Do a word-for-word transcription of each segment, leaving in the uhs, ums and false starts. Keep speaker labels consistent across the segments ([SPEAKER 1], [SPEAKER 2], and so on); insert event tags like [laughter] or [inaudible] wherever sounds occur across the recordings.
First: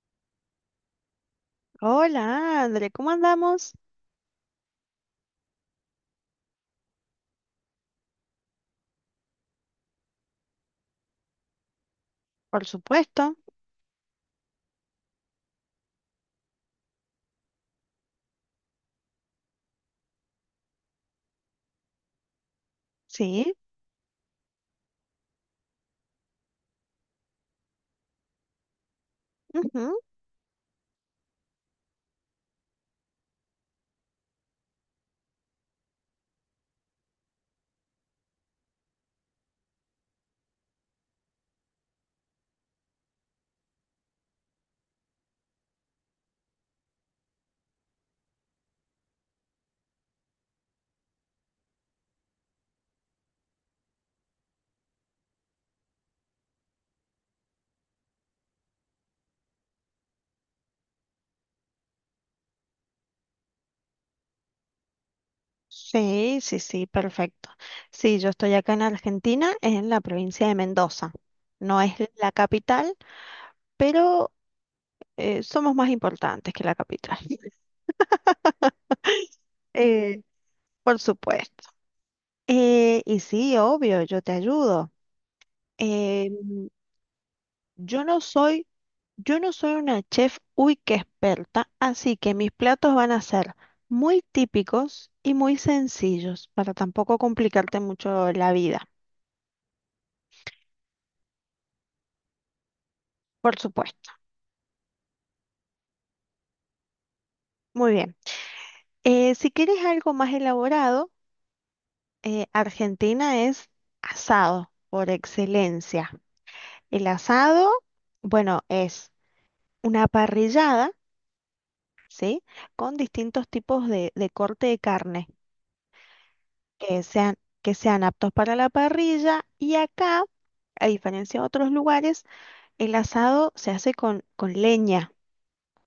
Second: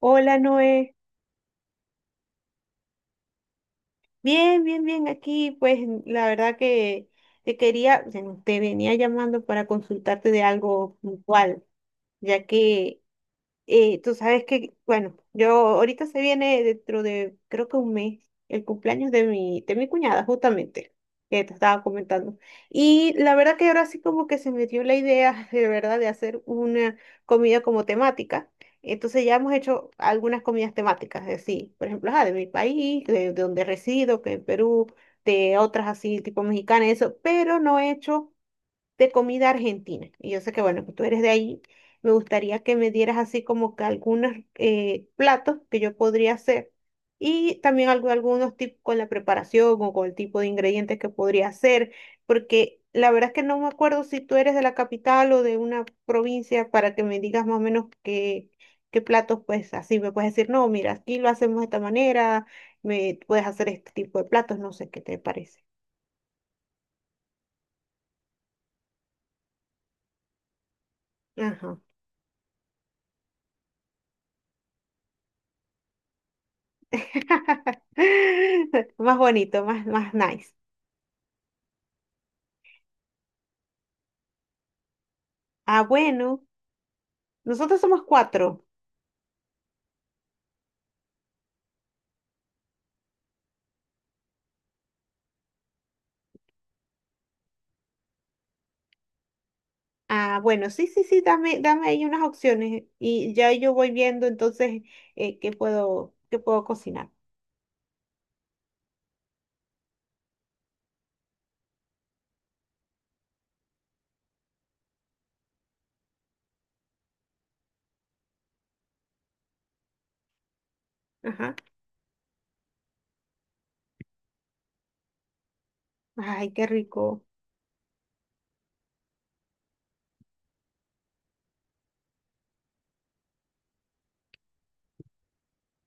[SPEAKER 1] Hola Noé,
[SPEAKER 2] Hola, André, ¿cómo andamos?
[SPEAKER 1] bien, bien, bien, aquí pues la verdad que te quería, bueno, te venía llamando para consultarte de algo puntual, ya
[SPEAKER 2] Por
[SPEAKER 1] que
[SPEAKER 2] supuesto,
[SPEAKER 1] Eh, tú sabes que, bueno, yo ahorita se viene dentro de, creo que un mes, el cumpleaños de mi, de mi cuñada, justamente, que te estaba comentando. Y la
[SPEAKER 2] sí.
[SPEAKER 1] verdad que ahora sí como que se me dio la idea, [laughs] de verdad, de hacer una comida como temática. Entonces ya hemos hecho
[SPEAKER 2] Ujú.
[SPEAKER 1] algunas comidas temáticas, así, por ejemplo, ah de mi país, de, de donde resido, que en Perú, de otras así, tipo mexicana, eso, pero no he hecho de comida argentina. Y yo sé que, bueno, que tú eres de ahí. Me gustaría que me dieras así como que algunos eh, platos que yo podría hacer y también algo- algunos tips con la preparación o con el tipo de ingredientes que podría hacer, porque la verdad es que no me acuerdo si tú eres de la capital o de una provincia para que me digas más o menos qué, qué platos, pues así me puedes decir, no, mira, aquí lo hacemos de esta manera, me puedes hacer este tipo de platos, no sé qué te parece.
[SPEAKER 2] Sí, sí, sí, perfecto. Sí, yo estoy acá en Argentina, en la provincia de Mendoza.
[SPEAKER 1] Ajá.
[SPEAKER 2] No es la capital, pero eh, somos más importantes que la capital.
[SPEAKER 1] [laughs] Más
[SPEAKER 2] [laughs]
[SPEAKER 1] bonito, más, más
[SPEAKER 2] Eh,
[SPEAKER 1] nice.
[SPEAKER 2] por supuesto. Eh, y sí, obvio, yo te ayudo.
[SPEAKER 1] Ah,
[SPEAKER 2] Eh,
[SPEAKER 1] bueno, nosotros somos
[SPEAKER 2] yo no
[SPEAKER 1] cuatro.
[SPEAKER 2] soy Yo no soy una chef uy que experta, así que mis platos van a ser muy típicos y muy sencillos para tampoco complicarte mucho la vida,
[SPEAKER 1] Ah, bueno, sí, sí, sí, dame, dame ahí unas opciones y ya
[SPEAKER 2] por
[SPEAKER 1] yo voy
[SPEAKER 2] supuesto.
[SPEAKER 1] viendo entonces eh, qué puedo, qué puedo cocinar.
[SPEAKER 2] Muy bien. Eh, si quieres algo más elaborado, eh, Argentina es asado por excelencia. El asado, bueno, es una parrillada,
[SPEAKER 1] Ajá.
[SPEAKER 2] ¿sí? Con distintos tipos de de corte de carne.
[SPEAKER 1] Ay, qué
[SPEAKER 2] que
[SPEAKER 1] rico.
[SPEAKER 2] sean, que sean aptos para la parrilla y acá, a diferencia de otros lugares, el asado se hace con, con leña,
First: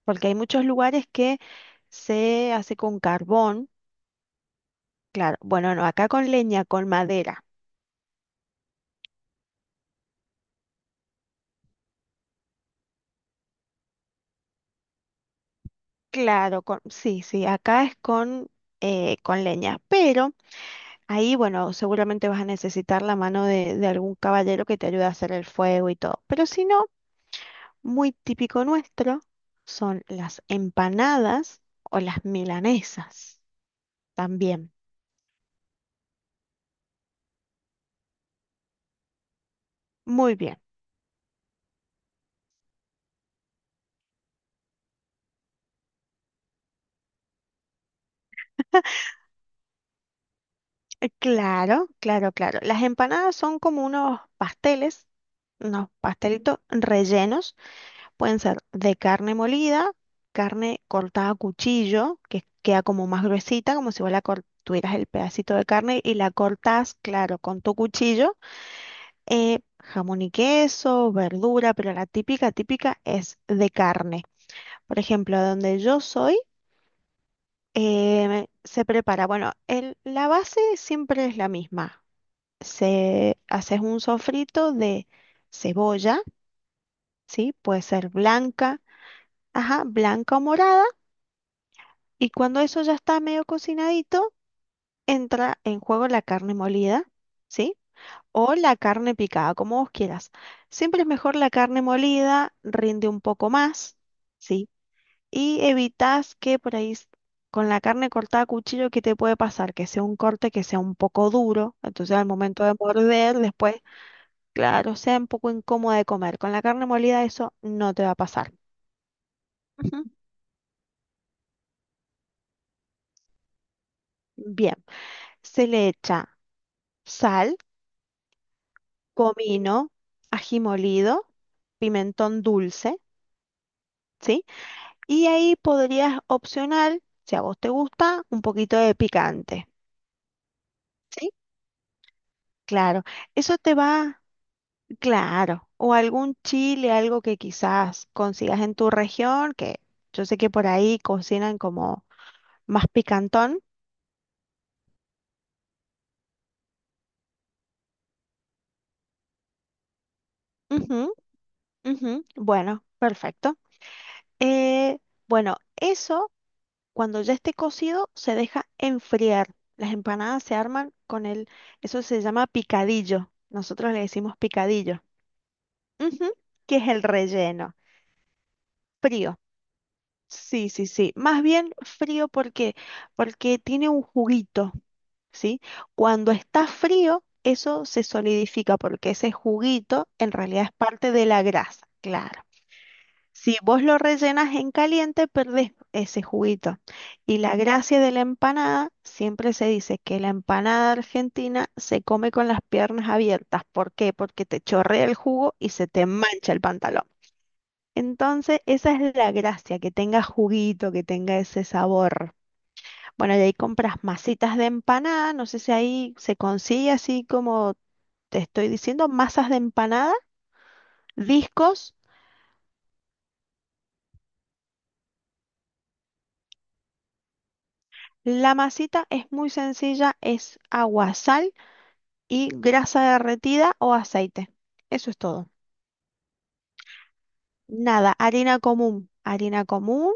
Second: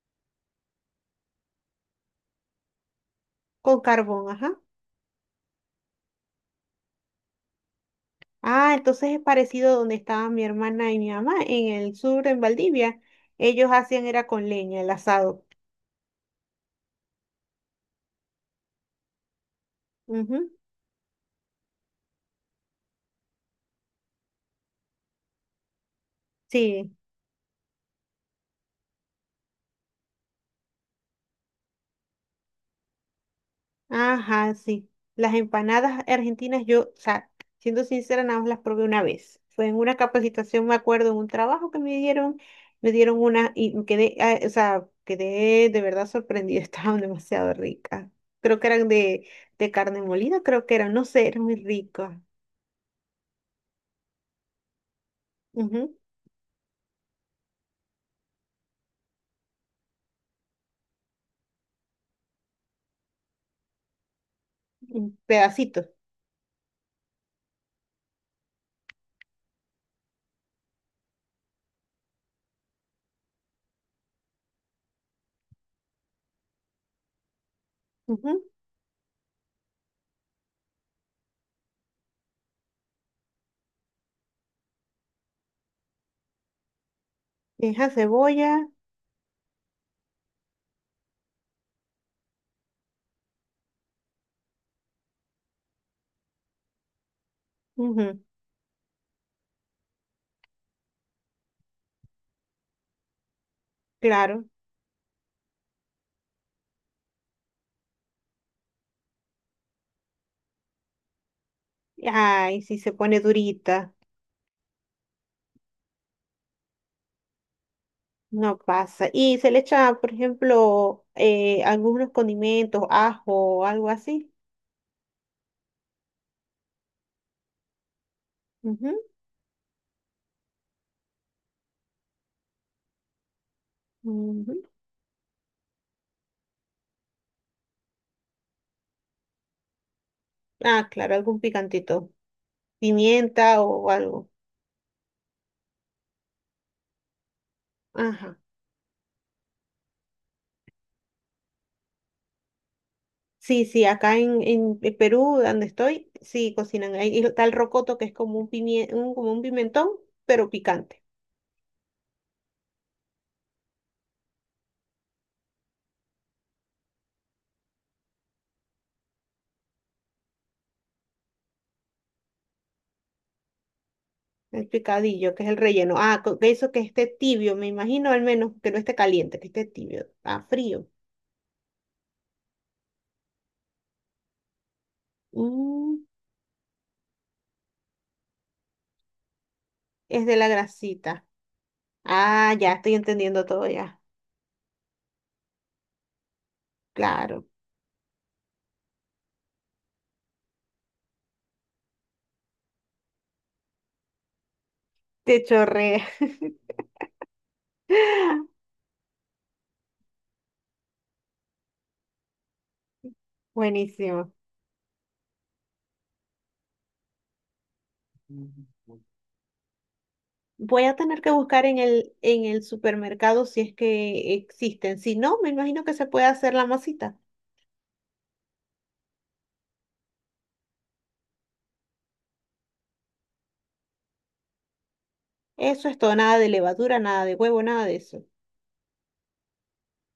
[SPEAKER 2] porque hay muchos lugares que se hace con carbón,
[SPEAKER 1] Con carbón, ajá.
[SPEAKER 2] claro, bueno, no, acá con leña, con madera,
[SPEAKER 1] Ah, entonces es parecido a donde estaba mi hermana y mi mamá, en el sur, en Valdivia. Ellos hacían era con leña, el asado.
[SPEAKER 2] claro, con, sí, sí, acá es con, eh, con leña, pero
[SPEAKER 1] Ujú,
[SPEAKER 2] ahí, bueno, seguramente vas a necesitar la mano de, de algún caballero que te ayude a hacer el fuego y todo, pero si no...
[SPEAKER 1] sí.
[SPEAKER 2] muy típico nuestro son las empanadas o las milanesas
[SPEAKER 1] Ajá,
[SPEAKER 2] también.
[SPEAKER 1] sí. Las empanadas argentinas, yo, o sea, siendo sincera, nada más las probé una vez. Fue en una
[SPEAKER 2] Muy bien.
[SPEAKER 1] capacitación, me acuerdo, en un trabajo que me dieron, me dieron una y me quedé, ah, o sea, quedé de verdad sorprendida, [laughs] estaban demasiado ricas. Creo que eran de, de carne molida, creo que eran, no
[SPEAKER 2] Eh,
[SPEAKER 1] sé, eran muy
[SPEAKER 2] Claro,
[SPEAKER 1] ricas.
[SPEAKER 2] claro, claro. Las empanadas son como unos pasteles, unos
[SPEAKER 1] Ujú,
[SPEAKER 2] pastelitos rellenos. Pueden ser de carne molida, carne cortada a cuchillo, que queda como más gruesita, como si vos la cor- tuvieras el
[SPEAKER 1] en
[SPEAKER 2] pedacito de
[SPEAKER 1] pedacitos.
[SPEAKER 2] carne y la cortás, claro, con tu cuchillo. Eh, jamón y queso, verdura, pero la típica, típica es de carne. Por ejemplo, donde yo soy,
[SPEAKER 1] Ujú.
[SPEAKER 2] eh, se prepara, bueno, el- la base siempre es la misma. Se haces un sofrito de cebolla, ¿sí? Puede
[SPEAKER 1] Deja
[SPEAKER 2] ser
[SPEAKER 1] cebolla,
[SPEAKER 2] blanca, ajá, blanca o morada, y cuando eso ya está medio cocinadito, entra en juego la carne molida, ¿sí?
[SPEAKER 1] ujú,
[SPEAKER 2] O la carne picada, como vos quieras. Siempre es mejor la carne molida, rinde un poco más,
[SPEAKER 1] claro.
[SPEAKER 2] ¿sí? Y evitas que por ahí s- con la carne cortada a cuchillo, ¿qué te puede pasar? Que sea un corte que sea un poco duro, entonces al
[SPEAKER 1] Ay,
[SPEAKER 2] momento de
[SPEAKER 1] sí, se pone
[SPEAKER 2] morder, después,
[SPEAKER 1] durita.
[SPEAKER 2] claro, sea un poco incómodo de comer. Con la carne molida eso no te va a pasar.
[SPEAKER 1] No pasa. Y se le echa,
[SPEAKER 2] Ujú.
[SPEAKER 1] por ejemplo, eh, algunos condimentos, ajo, algo así.
[SPEAKER 2] Bien, se le echa sal,
[SPEAKER 1] Ujú,
[SPEAKER 2] comino, ají molido, pimentón dulce, ¿sí?
[SPEAKER 1] ujú.
[SPEAKER 2] Y ahí podrías opcional, si a vos te gusta, un poquito de picante.
[SPEAKER 1] Ah, claro,
[SPEAKER 2] ¿Sí?
[SPEAKER 1] algún picantito.
[SPEAKER 2] Claro, eso
[SPEAKER 1] Pimienta
[SPEAKER 2] te
[SPEAKER 1] o
[SPEAKER 2] va
[SPEAKER 1] algo.
[SPEAKER 2] Claro, o algún chile, algo que quizás
[SPEAKER 1] Ajá.
[SPEAKER 2] consigas en tu región, que yo sé que por ahí cocinan como más picantón.
[SPEAKER 1] Sí, sí, acá en, en en Perú, donde estoy, sí cocinan. Ahí está el rocoto, que es como un, pimie- un- como un pimentón, pero picante.
[SPEAKER 2] Ujú, ujú. Bueno, perfecto. Eh, bueno, eso cuando ya esté cocido se deja enfriar. Las empanadas se arman con el, eso se llama picadillo. Nosotros le decimos
[SPEAKER 1] El
[SPEAKER 2] picadillo,
[SPEAKER 1] picadillo, que es el relleno. Ah,
[SPEAKER 2] Ujú,
[SPEAKER 1] co- que eso
[SPEAKER 2] que
[SPEAKER 1] que
[SPEAKER 2] es el
[SPEAKER 1] esté tibio, me
[SPEAKER 2] relleno.
[SPEAKER 1] imagino al menos que no esté caliente,
[SPEAKER 2] Frío.
[SPEAKER 1] que esté tibio. Ah,
[SPEAKER 2] Sí,
[SPEAKER 1] frío.
[SPEAKER 2] sí, sí. Más bien frío porque, porque tiene un juguito. ¿Sí?
[SPEAKER 1] Mm,
[SPEAKER 2] Cuando está frío, eso se solidifica porque ese juguito
[SPEAKER 1] es
[SPEAKER 2] en
[SPEAKER 1] de la
[SPEAKER 2] realidad es parte
[SPEAKER 1] grasita.
[SPEAKER 2] de la grasa, claro.
[SPEAKER 1] Ah, ya estoy entendiendo
[SPEAKER 2] Si
[SPEAKER 1] todo
[SPEAKER 2] vos lo
[SPEAKER 1] ya.
[SPEAKER 2] rellenas en caliente, perdés ese juguito. Y
[SPEAKER 1] Claro,
[SPEAKER 2] la gracia de la empanada, siempre se dice que la empanada argentina se come con las piernas abiertas. ¿Por qué? Porque te chorrea el
[SPEAKER 1] te
[SPEAKER 2] jugo y se
[SPEAKER 1] chorré.
[SPEAKER 2] te mancha el pantalón. Entonces,
[SPEAKER 1] [laughs]
[SPEAKER 2] esa es la gracia, que tenga juguito, que tenga ese sabor. Bueno, y ahí compras
[SPEAKER 1] Buenísimo.
[SPEAKER 2] masitas de empanada, no sé si ahí se consigue así como te estoy diciendo, masas de empanada,
[SPEAKER 1] Voy a tener que buscar en
[SPEAKER 2] discos.
[SPEAKER 1] el, en el supermercado si es que existen. Si no, me imagino que se puede hacer la masita.
[SPEAKER 2] La masita es muy sencilla, es agua, sal y grasa derretida o aceite. Eso es todo.
[SPEAKER 1] Eso es todo, nada de levadura, nada de huevo, nada de
[SPEAKER 2] Nada,
[SPEAKER 1] eso.
[SPEAKER 2] harina común, harina común,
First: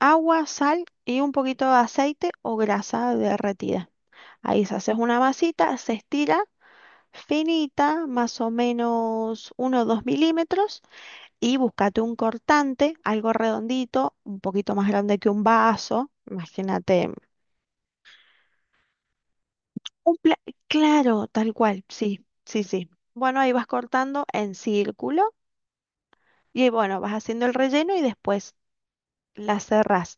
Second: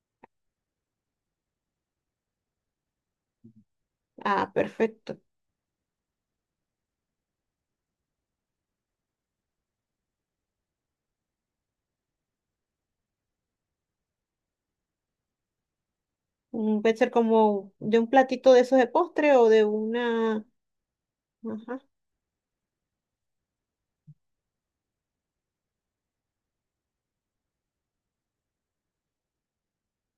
[SPEAKER 2] agua, sal y un poquito de aceite o grasa derretida.
[SPEAKER 1] Ah,
[SPEAKER 2] Ahí se hace una
[SPEAKER 1] perfecto.
[SPEAKER 2] masita, se estira finita, más o menos uno o dos milímetros y búscate un cortante, algo redondito, un poquito más grande que un vaso,
[SPEAKER 1] Mm, puede
[SPEAKER 2] imagínate,
[SPEAKER 1] ser como de un platito de esos de postre o de
[SPEAKER 2] un pla-
[SPEAKER 1] una...
[SPEAKER 2] claro, tal
[SPEAKER 1] Ajá.
[SPEAKER 2] cual, sí, sí, sí. Bueno, ahí vas cortando en círculo y bueno, vas haciendo el relleno y después la cerrás.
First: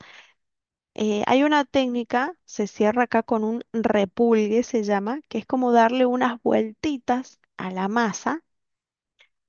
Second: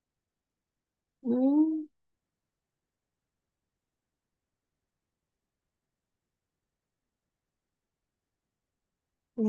[SPEAKER 2] Eh, hay una
[SPEAKER 1] Mm,
[SPEAKER 2] técnica, se cierra acá con un repulgue, se llama, que es como darle unas vueltitas a la masa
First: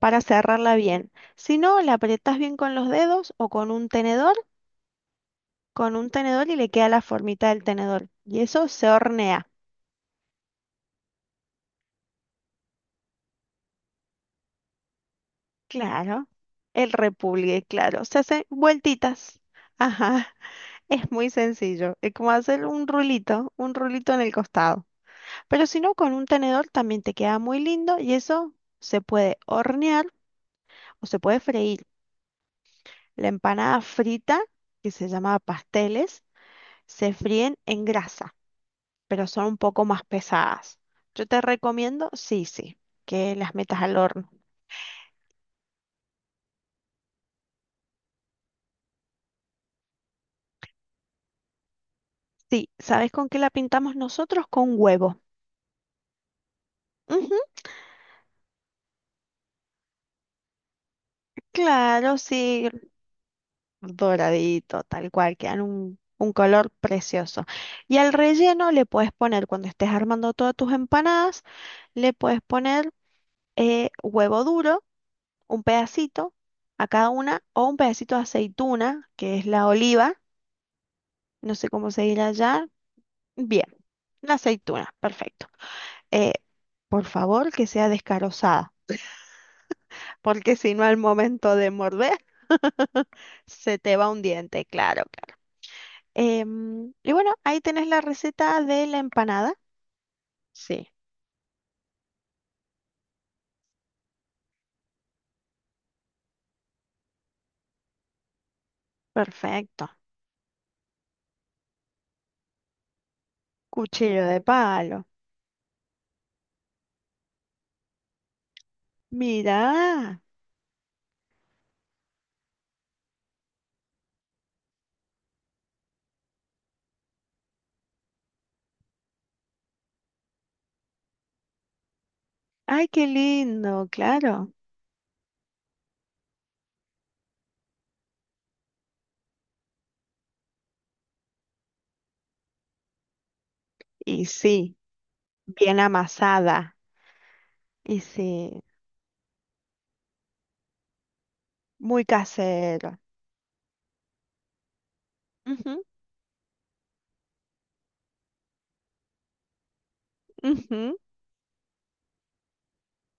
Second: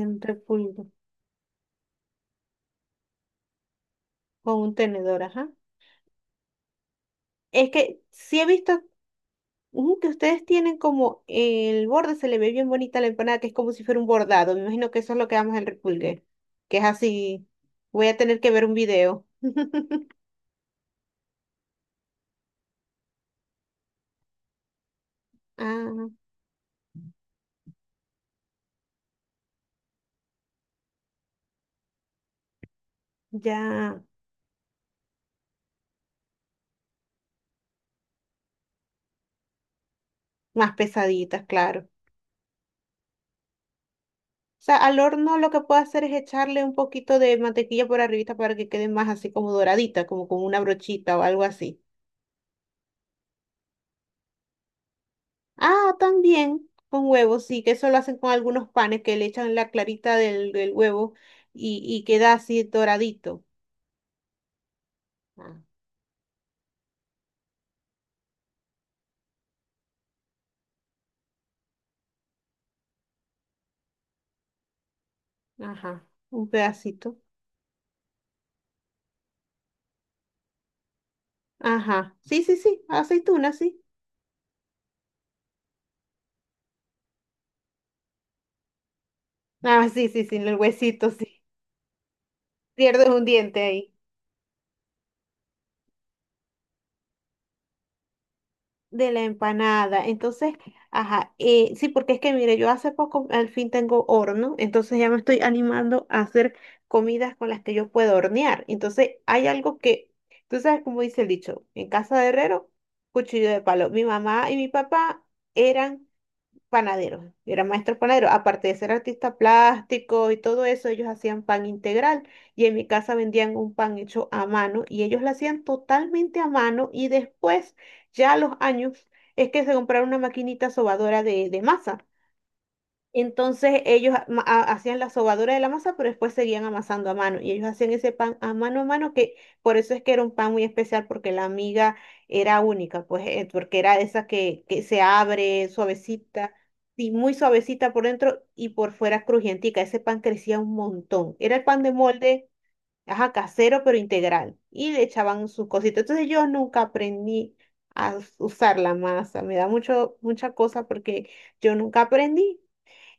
[SPEAKER 2] para cerrarla
[SPEAKER 1] pulgo,
[SPEAKER 2] bien. Si no, la apretas bien con los dedos o con un tenedor
[SPEAKER 1] con un tenedor, ajá.
[SPEAKER 2] con un tenedor y le queda la formita del
[SPEAKER 1] Es que
[SPEAKER 2] tenedor.
[SPEAKER 1] sí
[SPEAKER 2] Y
[SPEAKER 1] he
[SPEAKER 2] eso
[SPEAKER 1] visto
[SPEAKER 2] se hornea.
[SPEAKER 1] ujú, que ustedes tienen como el borde, se le ve bien bonita la empanada, que es como si fuera un bordado. Me imagino que eso es lo que damos el repulgue,
[SPEAKER 2] Claro.
[SPEAKER 1] que es
[SPEAKER 2] El
[SPEAKER 1] así.
[SPEAKER 2] repulgue, claro.
[SPEAKER 1] Voy a
[SPEAKER 2] Se
[SPEAKER 1] tener
[SPEAKER 2] hace
[SPEAKER 1] que ver un video.
[SPEAKER 2] vueltitas.
[SPEAKER 1] [laughs]
[SPEAKER 2] Ajá. [laughs] Es muy sencillo. Es como hacer un rulito, un rulito en el costado. Pero si no,
[SPEAKER 1] Ah,
[SPEAKER 2] con un tenedor también te queda muy lindo y eso se puede hornear o se puede freír. La empanada
[SPEAKER 1] ya.
[SPEAKER 2] frita, que se llama pasteles, se fríen en grasa, pero son un poco más
[SPEAKER 1] Más
[SPEAKER 2] pesadas. Yo te
[SPEAKER 1] pesaditas, claro.
[SPEAKER 2] recomiendo, sí, sí, que las metas al horno.
[SPEAKER 1] O sea, al horno lo que puedo hacer es echarle un poquito de mantequilla por arribita para que quede más así como doradita, como con una brochita o algo así.
[SPEAKER 2] Sí, ¿sabes con qué la pintamos nosotros? Con huevo.
[SPEAKER 1] Ah, también con
[SPEAKER 2] Ujú,
[SPEAKER 1] huevos, sí, que eso lo hacen con algunos panes que le echan la clarita del, del huevo y, y
[SPEAKER 2] claro,
[SPEAKER 1] queda así
[SPEAKER 2] sí,
[SPEAKER 1] doradito.
[SPEAKER 2] doradito, tal cual,
[SPEAKER 1] Ah,
[SPEAKER 2] quedan un, un color precioso. Y al relleno le puedes poner, cuando estés armando todas tus empanadas, le puedes poner eh, huevo duro, un
[SPEAKER 1] ajá,
[SPEAKER 2] pedacito
[SPEAKER 1] un
[SPEAKER 2] a cada
[SPEAKER 1] pedacito.
[SPEAKER 2] una, o un pedacito de aceituna, que es la oliva, no sé cómo se
[SPEAKER 1] Ajá,
[SPEAKER 2] dirá
[SPEAKER 1] sí, sí,
[SPEAKER 2] allá.
[SPEAKER 1] sí, aceituna,
[SPEAKER 2] Bien,
[SPEAKER 1] sí.
[SPEAKER 2] la aceituna, perfecto. Eh, por favor, que sea descarozada,
[SPEAKER 1] Ah, sí, sí, sí, el
[SPEAKER 2] porque si no, al
[SPEAKER 1] huesito, sí.
[SPEAKER 2] momento de morder.
[SPEAKER 1] Pierdes un diente
[SPEAKER 2] Se
[SPEAKER 1] ahí
[SPEAKER 2] te va un diente, claro, claro. Em, y bueno, ahí tenés la receta de la
[SPEAKER 1] de la
[SPEAKER 2] empanada.
[SPEAKER 1] empanada. Entonces,
[SPEAKER 2] Sí,
[SPEAKER 1] ajá, eh, sí, porque es que mire, yo hace poco al fin tengo horno, entonces ya me estoy animando a hacer comidas con las que yo puedo hornear. Entonces, hay algo
[SPEAKER 2] perfecto.
[SPEAKER 1] que, tú sabes cómo dice el dicho, en casa de herrero, cuchillo de palo. Mi
[SPEAKER 2] Cuchillo de
[SPEAKER 1] mamá y mi
[SPEAKER 2] palo.
[SPEAKER 1] papá eran panadero, era maestro panadero. Aparte de ser artista
[SPEAKER 2] Mirá.
[SPEAKER 1] plástico y todo eso, ellos hacían pan integral y en mi casa vendían un pan hecho a mano y ellos lo hacían totalmente a mano y después, ya a los años, es que se compraron una maquinita sobadora de, de masa.
[SPEAKER 2] Ay, qué
[SPEAKER 1] Entonces
[SPEAKER 2] lindo,
[SPEAKER 1] ellos ama-
[SPEAKER 2] claro.
[SPEAKER 1] ha- hacían la sobadura de la masa, pero después seguían amasando a mano. Y ellos hacían ese pan a mano a mano, que por eso es que era un pan muy especial, porque la miga era única, pues, eh, porque era esa
[SPEAKER 2] Y
[SPEAKER 1] que,
[SPEAKER 2] sí,
[SPEAKER 1] que se abre
[SPEAKER 2] bien
[SPEAKER 1] suavecita,
[SPEAKER 2] amasada.
[SPEAKER 1] sí, muy suavecita
[SPEAKER 2] Y
[SPEAKER 1] por dentro
[SPEAKER 2] sí,
[SPEAKER 1] y por fuera crujientica. Ese pan crecía un montón. Era el pan de
[SPEAKER 2] muy
[SPEAKER 1] molde,
[SPEAKER 2] casero.
[SPEAKER 1] ajá, casero, pero integral. Y le echaban sus
[SPEAKER 2] Ujú,
[SPEAKER 1] cositas. Entonces yo nunca aprendí a us- usar la masa. Me da mucho, mucha cosa
[SPEAKER 2] ujú.
[SPEAKER 1] porque yo nunca aprendí.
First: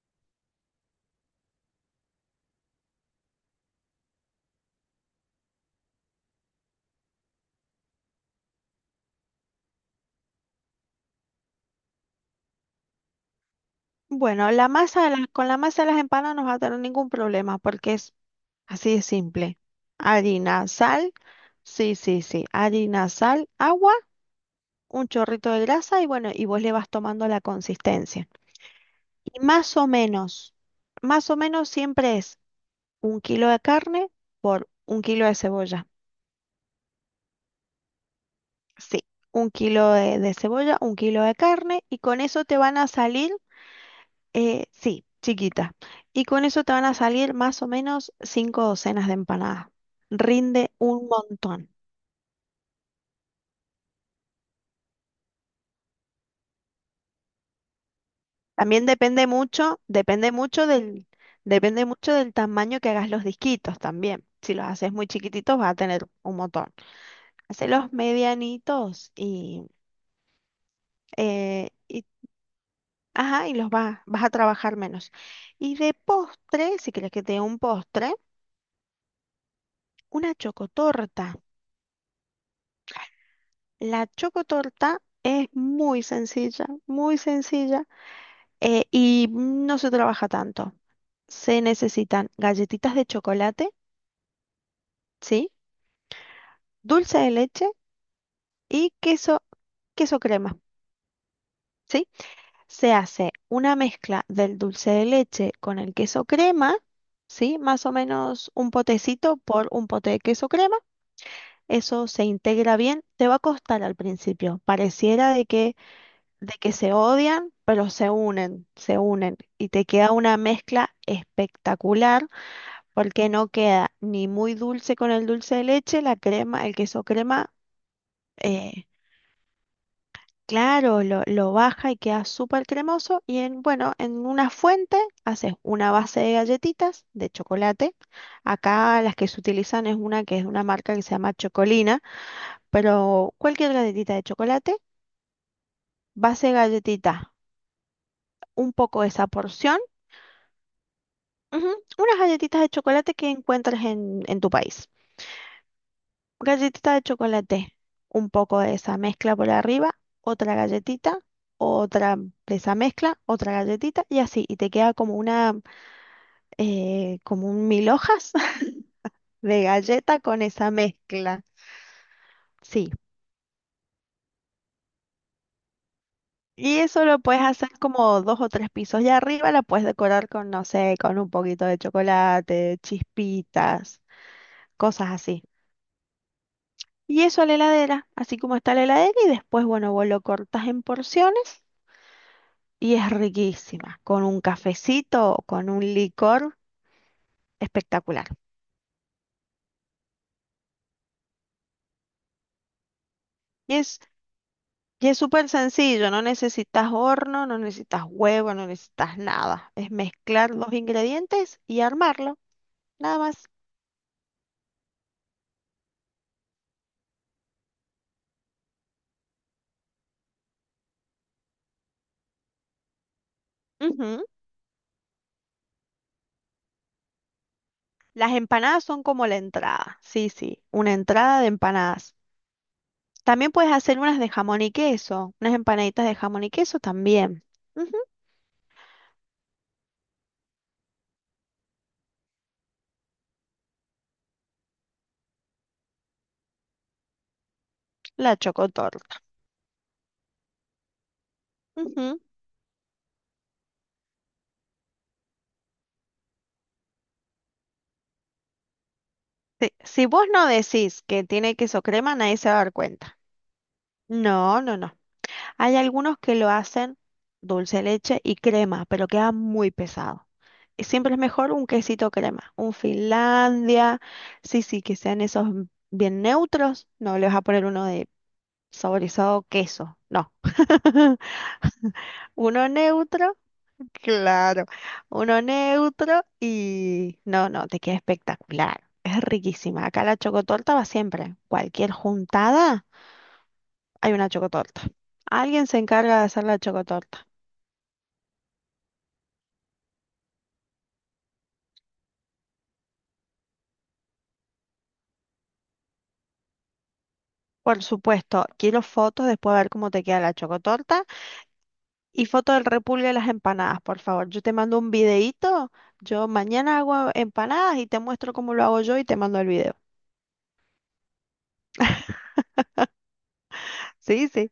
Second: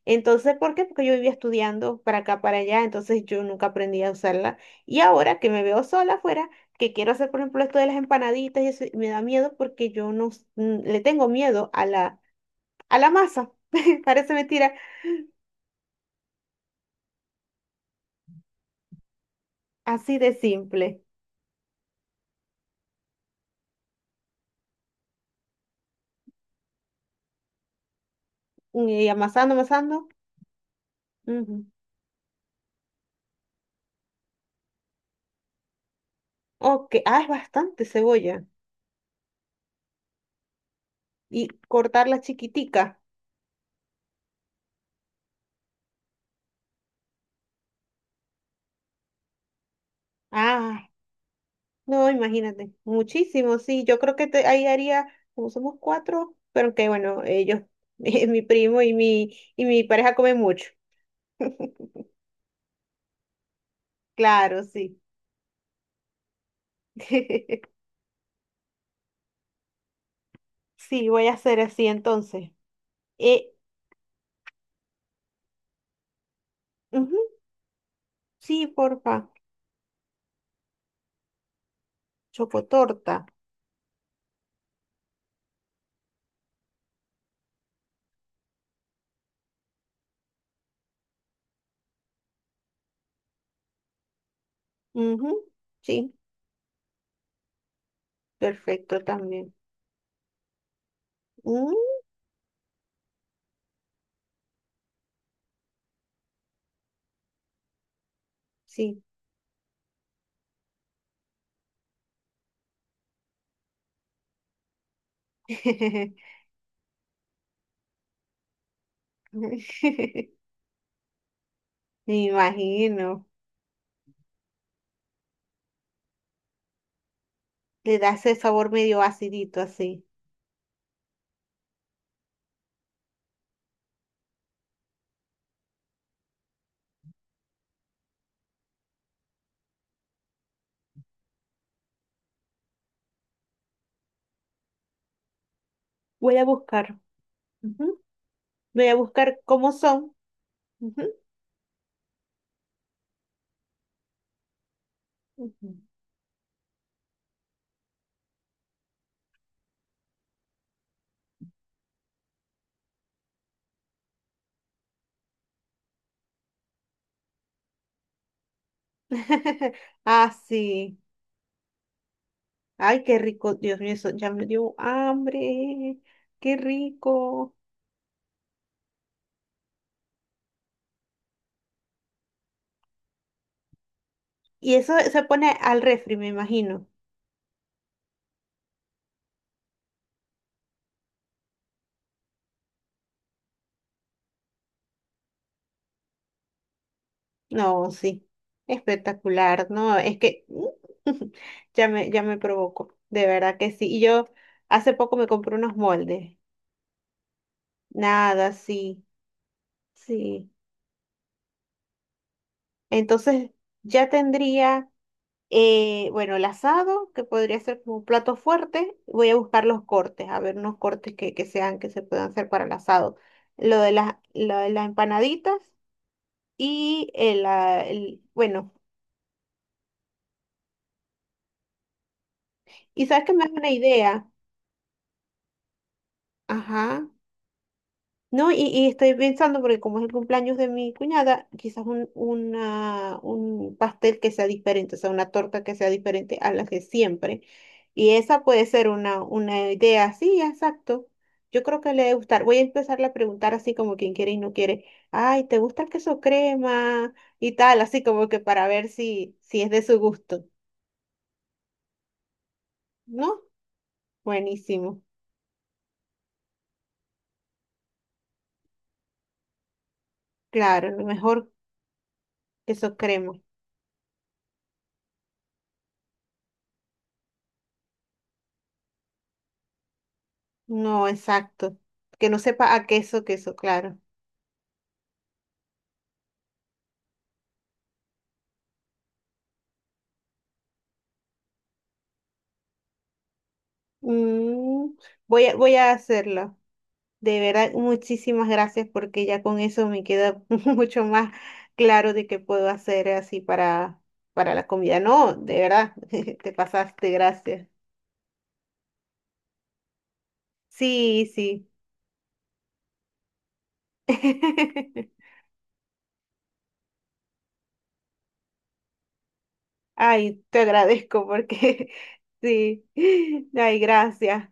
[SPEAKER 1] Entonces, ¿por qué? Porque yo vivía estudiando para acá, para allá, entonces yo nunca aprendí a usarla. Y ahora que me veo sola afuera, que quiero hacer, por ejemplo, esto de las empanaditas y eso, y me da miedo porque yo no s- n- le tengo miedo a la, a la masa. [laughs] Parece
[SPEAKER 2] Bueno, la
[SPEAKER 1] mentira,
[SPEAKER 2] masa, de las- con la masa de las empanadas no vas a tener ningún problema porque es así de simple.
[SPEAKER 1] así de
[SPEAKER 2] Harina,
[SPEAKER 1] simple.
[SPEAKER 2] sal. Sí, sí, sí. Harina, sal, agua. Un chorrito de grasa y bueno, y vos le vas tomando la consistencia.
[SPEAKER 1] Y
[SPEAKER 2] Y
[SPEAKER 1] amasando,
[SPEAKER 2] más o
[SPEAKER 1] amasando.
[SPEAKER 2] menos, más o
[SPEAKER 1] Ujú.
[SPEAKER 2] menos siempre es un kilo de carne por un kilo de cebolla.
[SPEAKER 1] Ok, ah, es bastante cebolla.
[SPEAKER 2] Sí, un kilo de, de cebolla, un kilo de
[SPEAKER 1] Y
[SPEAKER 2] carne y con
[SPEAKER 1] cortarla
[SPEAKER 2] eso te van a
[SPEAKER 1] chiquitica.
[SPEAKER 2] salir, eh, sí, chiquita. Y con eso te van a salir más o menos cinco docenas de empanadas. Rinde
[SPEAKER 1] Ah,
[SPEAKER 2] un montón.
[SPEAKER 1] no, imagínate, muchísimo, sí, yo creo que te- ahí haría, como somos cuatro, pero que bueno, ellos, [laughs] mi primo
[SPEAKER 2] También
[SPEAKER 1] y
[SPEAKER 2] depende
[SPEAKER 1] mi, y
[SPEAKER 2] mucho,
[SPEAKER 1] mi pareja
[SPEAKER 2] depende
[SPEAKER 1] comen mucho.
[SPEAKER 2] mucho del, depende
[SPEAKER 1] [laughs]
[SPEAKER 2] mucho del tamaño que hagas los disquitos también. Si
[SPEAKER 1] Claro,
[SPEAKER 2] los haces
[SPEAKER 1] sí.
[SPEAKER 2] muy chiquititos vas a tener un montón.
[SPEAKER 1] [laughs]
[SPEAKER 2] Hacelos medianitos y,
[SPEAKER 1] Sí, voy a hacer
[SPEAKER 2] eh,
[SPEAKER 1] así
[SPEAKER 2] y,
[SPEAKER 1] entonces.
[SPEAKER 2] ajá,
[SPEAKER 1] Eh,
[SPEAKER 2] y los vas, vas a trabajar menos. Y de postre, si quieres que te
[SPEAKER 1] ujú,
[SPEAKER 2] dé un postre,
[SPEAKER 1] sí, porfa,
[SPEAKER 2] una chocotorta.
[SPEAKER 1] chocotorta.
[SPEAKER 2] La chocotorta es muy sencilla, muy sencilla, eh, y no se trabaja tanto. Se necesitan galletitas de chocolate,
[SPEAKER 1] Ujú,
[SPEAKER 2] ¿sí?
[SPEAKER 1] sí,
[SPEAKER 2] Dulce de leche y
[SPEAKER 1] perfecto
[SPEAKER 2] queso,
[SPEAKER 1] también.
[SPEAKER 2] queso crema,
[SPEAKER 1] Mm,
[SPEAKER 2] ¿sí? Se hace una mezcla del dulce de leche con el queso crema, ¿sí? Más o menos un
[SPEAKER 1] sí.
[SPEAKER 2] potecito por un pote de queso crema. Eso se integra bien. Te va a costar al principio. Pareciera de que,
[SPEAKER 1] [laughs]
[SPEAKER 2] de que se odian, pero se unen, se unen
[SPEAKER 1] Me
[SPEAKER 2] y te queda una mezcla espectacular
[SPEAKER 1] imagino,
[SPEAKER 2] porque no queda ni muy dulce con el dulce de leche, la crema, el queso crema.
[SPEAKER 1] le das ese sabor
[SPEAKER 2] eh,
[SPEAKER 1] medio acidito así.
[SPEAKER 2] Claro, lo, lo baja y queda súper cremoso. Y en, bueno, en una fuente haces una base de galletitas de chocolate. Acá las que se utilizan es una que es de una marca que se llama Chocolina, pero cualquier galletita de chocolate,
[SPEAKER 1] Voy
[SPEAKER 2] base
[SPEAKER 1] a
[SPEAKER 2] de
[SPEAKER 1] buscar.
[SPEAKER 2] galletita,
[SPEAKER 1] Ujú.
[SPEAKER 2] un
[SPEAKER 1] Voy a
[SPEAKER 2] poco de esa
[SPEAKER 1] buscar cómo
[SPEAKER 2] porción,
[SPEAKER 1] son. Ujú,
[SPEAKER 2] ujú, unas galletitas de chocolate que encuentres en, en tu país.
[SPEAKER 1] ujú.
[SPEAKER 2] Galletita de chocolate, un poco de esa mezcla por arriba, otra galletita, otra de esa mezcla, otra galletita y así, y te queda como una eh, como un mil hojas [laughs] de
[SPEAKER 1] [laughs]
[SPEAKER 2] galleta
[SPEAKER 1] Ah,
[SPEAKER 2] con esa
[SPEAKER 1] sí.
[SPEAKER 2] mezcla. Sí.
[SPEAKER 1] Ay, qué rico. Dios mío, eso ya me dio hambre. Qué
[SPEAKER 2] Y eso lo puedes
[SPEAKER 1] rico.
[SPEAKER 2] hacer como dos o tres pisos y arriba la puedes decorar con, no sé, con un poquito de chocolate, chispitas,
[SPEAKER 1] Y eso
[SPEAKER 2] cosas
[SPEAKER 1] se
[SPEAKER 2] así.
[SPEAKER 1] pone al refri, me imagino.
[SPEAKER 2] Y eso a la heladera, así como está la heladera, y después, bueno, vos lo cortas en porciones y es riquísima, con un cafecito o con un licor
[SPEAKER 1] No, sí.
[SPEAKER 2] espectacular.
[SPEAKER 1] Espectacular, ¿no? Es que [laughs] ya me, ya me provocó. De verdad que
[SPEAKER 2] Y
[SPEAKER 1] sí.
[SPEAKER 2] es
[SPEAKER 1] Y yo hace
[SPEAKER 2] Y
[SPEAKER 1] poco
[SPEAKER 2] es
[SPEAKER 1] me
[SPEAKER 2] súper
[SPEAKER 1] compré unos
[SPEAKER 2] sencillo, no
[SPEAKER 1] moldes.
[SPEAKER 2] necesitas horno, no necesitas
[SPEAKER 1] Nada,
[SPEAKER 2] huevo, no
[SPEAKER 1] sí.
[SPEAKER 2] necesitas nada. Es
[SPEAKER 1] Sí.
[SPEAKER 2] mezclar los ingredientes y armarlo, nada más.
[SPEAKER 1] Entonces ya tendría. Eh, bueno, el asado, que podría ser como un plato fuerte. Voy a buscar los cortes, a ver unos cortes que, que sean, que se puedan hacer para el asado. Lo de las,
[SPEAKER 2] Ujú.
[SPEAKER 1] lo de las empanaditas y el, ah, el-
[SPEAKER 2] Las
[SPEAKER 1] bueno,
[SPEAKER 2] empanadas son como la entrada, sí, sí, una entrada de empanadas.
[SPEAKER 1] y sabes que me das
[SPEAKER 2] También
[SPEAKER 1] una
[SPEAKER 2] puedes hacer unas de
[SPEAKER 1] idea.
[SPEAKER 2] jamón y queso, unas empanaditas de jamón y queso
[SPEAKER 1] Ajá.
[SPEAKER 2] también. Ujú.
[SPEAKER 1] No, y, y estoy pensando, porque como es el cumpleaños de mi cuñada, quizás un, una, un pastel que sea diferente, o sea, una torta que sea diferente a la que siempre. Y
[SPEAKER 2] La
[SPEAKER 1] esa puede ser
[SPEAKER 2] chocotorta.
[SPEAKER 1] una, una idea, sí, exacto. Yo creo que le debe
[SPEAKER 2] Ujú.
[SPEAKER 1] gustar. Voy a empezarle a preguntar así como quien quiere y no quiere. Ay, ¿te gusta el queso crema? Y tal, así como que para ver si, si es
[SPEAKER 2] Sí,
[SPEAKER 1] de su
[SPEAKER 2] si vos
[SPEAKER 1] gusto.
[SPEAKER 2] no decís que tiene queso crema, nadie se va a dar cuenta.
[SPEAKER 1] ¿No?
[SPEAKER 2] No, no, no.
[SPEAKER 1] Buenísimo.
[SPEAKER 2] Hay algunos que lo hacen dulce de leche y crema, pero queda muy pesado. Y
[SPEAKER 1] Claro, lo
[SPEAKER 2] siempre es
[SPEAKER 1] mejor
[SPEAKER 2] mejor un quesito crema, un
[SPEAKER 1] queso crema.
[SPEAKER 2] Finlandia, sí, sí, que sean esos bien neutros. No le vas a poner uno de saborizado queso, no.
[SPEAKER 1] No,
[SPEAKER 2] [laughs]
[SPEAKER 1] exacto. Que no
[SPEAKER 2] Uno
[SPEAKER 1] sepa a queso,
[SPEAKER 2] neutro,
[SPEAKER 1] queso, claro.
[SPEAKER 2] claro, uno neutro y no, no, te queda espectacular. Es riquísima. Acá la chocotorta va siempre. Cualquier juntada, hay una chocotorta.
[SPEAKER 1] Mm, voy a,
[SPEAKER 2] Alguien
[SPEAKER 1] voy
[SPEAKER 2] se
[SPEAKER 1] a
[SPEAKER 2] encarga de hacer
[SPEAKER 1] hacerlo.
[SPEAKER 2] la chocotorta.
[SPEAKER 1] De verdad, muchísimas gracias porque ya con eso me queda [laughs] mucho más claro de qué puedo hacer así para, para la comida. No, de verdad, [laughs] te pasaste, gracias.
[SPEAKER 2] Por supuesto, quiero fotos después a ver cómo te queda la chocotorta
[SPEAKER 1] Sí, sí.
[SPEAKER 2] y foto del repulgue de las empanadas, por favor. Yo te mando un
[SPEAKER 1] [laughs]
[SPEAKER 2] videíto, yo mañana hago empanadas y te muestro cómo lo hago yo y te mando el video.
[SPEAKER 1] Ay, te agradezco porque [laughs] sí. Ay,
[SPEAKER 2] Sí,
[SPEAKER 1] gracias.
[SPEAKER 2] sí,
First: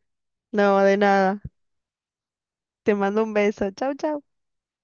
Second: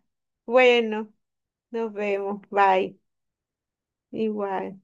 [SPEAKER 2] no, de
[SPEAKER 1] Bueno,
[SPEAKER 2] nada.
[SPEAKER 1] nos vemos.
[SPEAKER 2] Te
[SPEAKER 1] Bye.
[SPEAKER 2] mando un beso. Chau, chau.
[SPEAKER 1] Igual.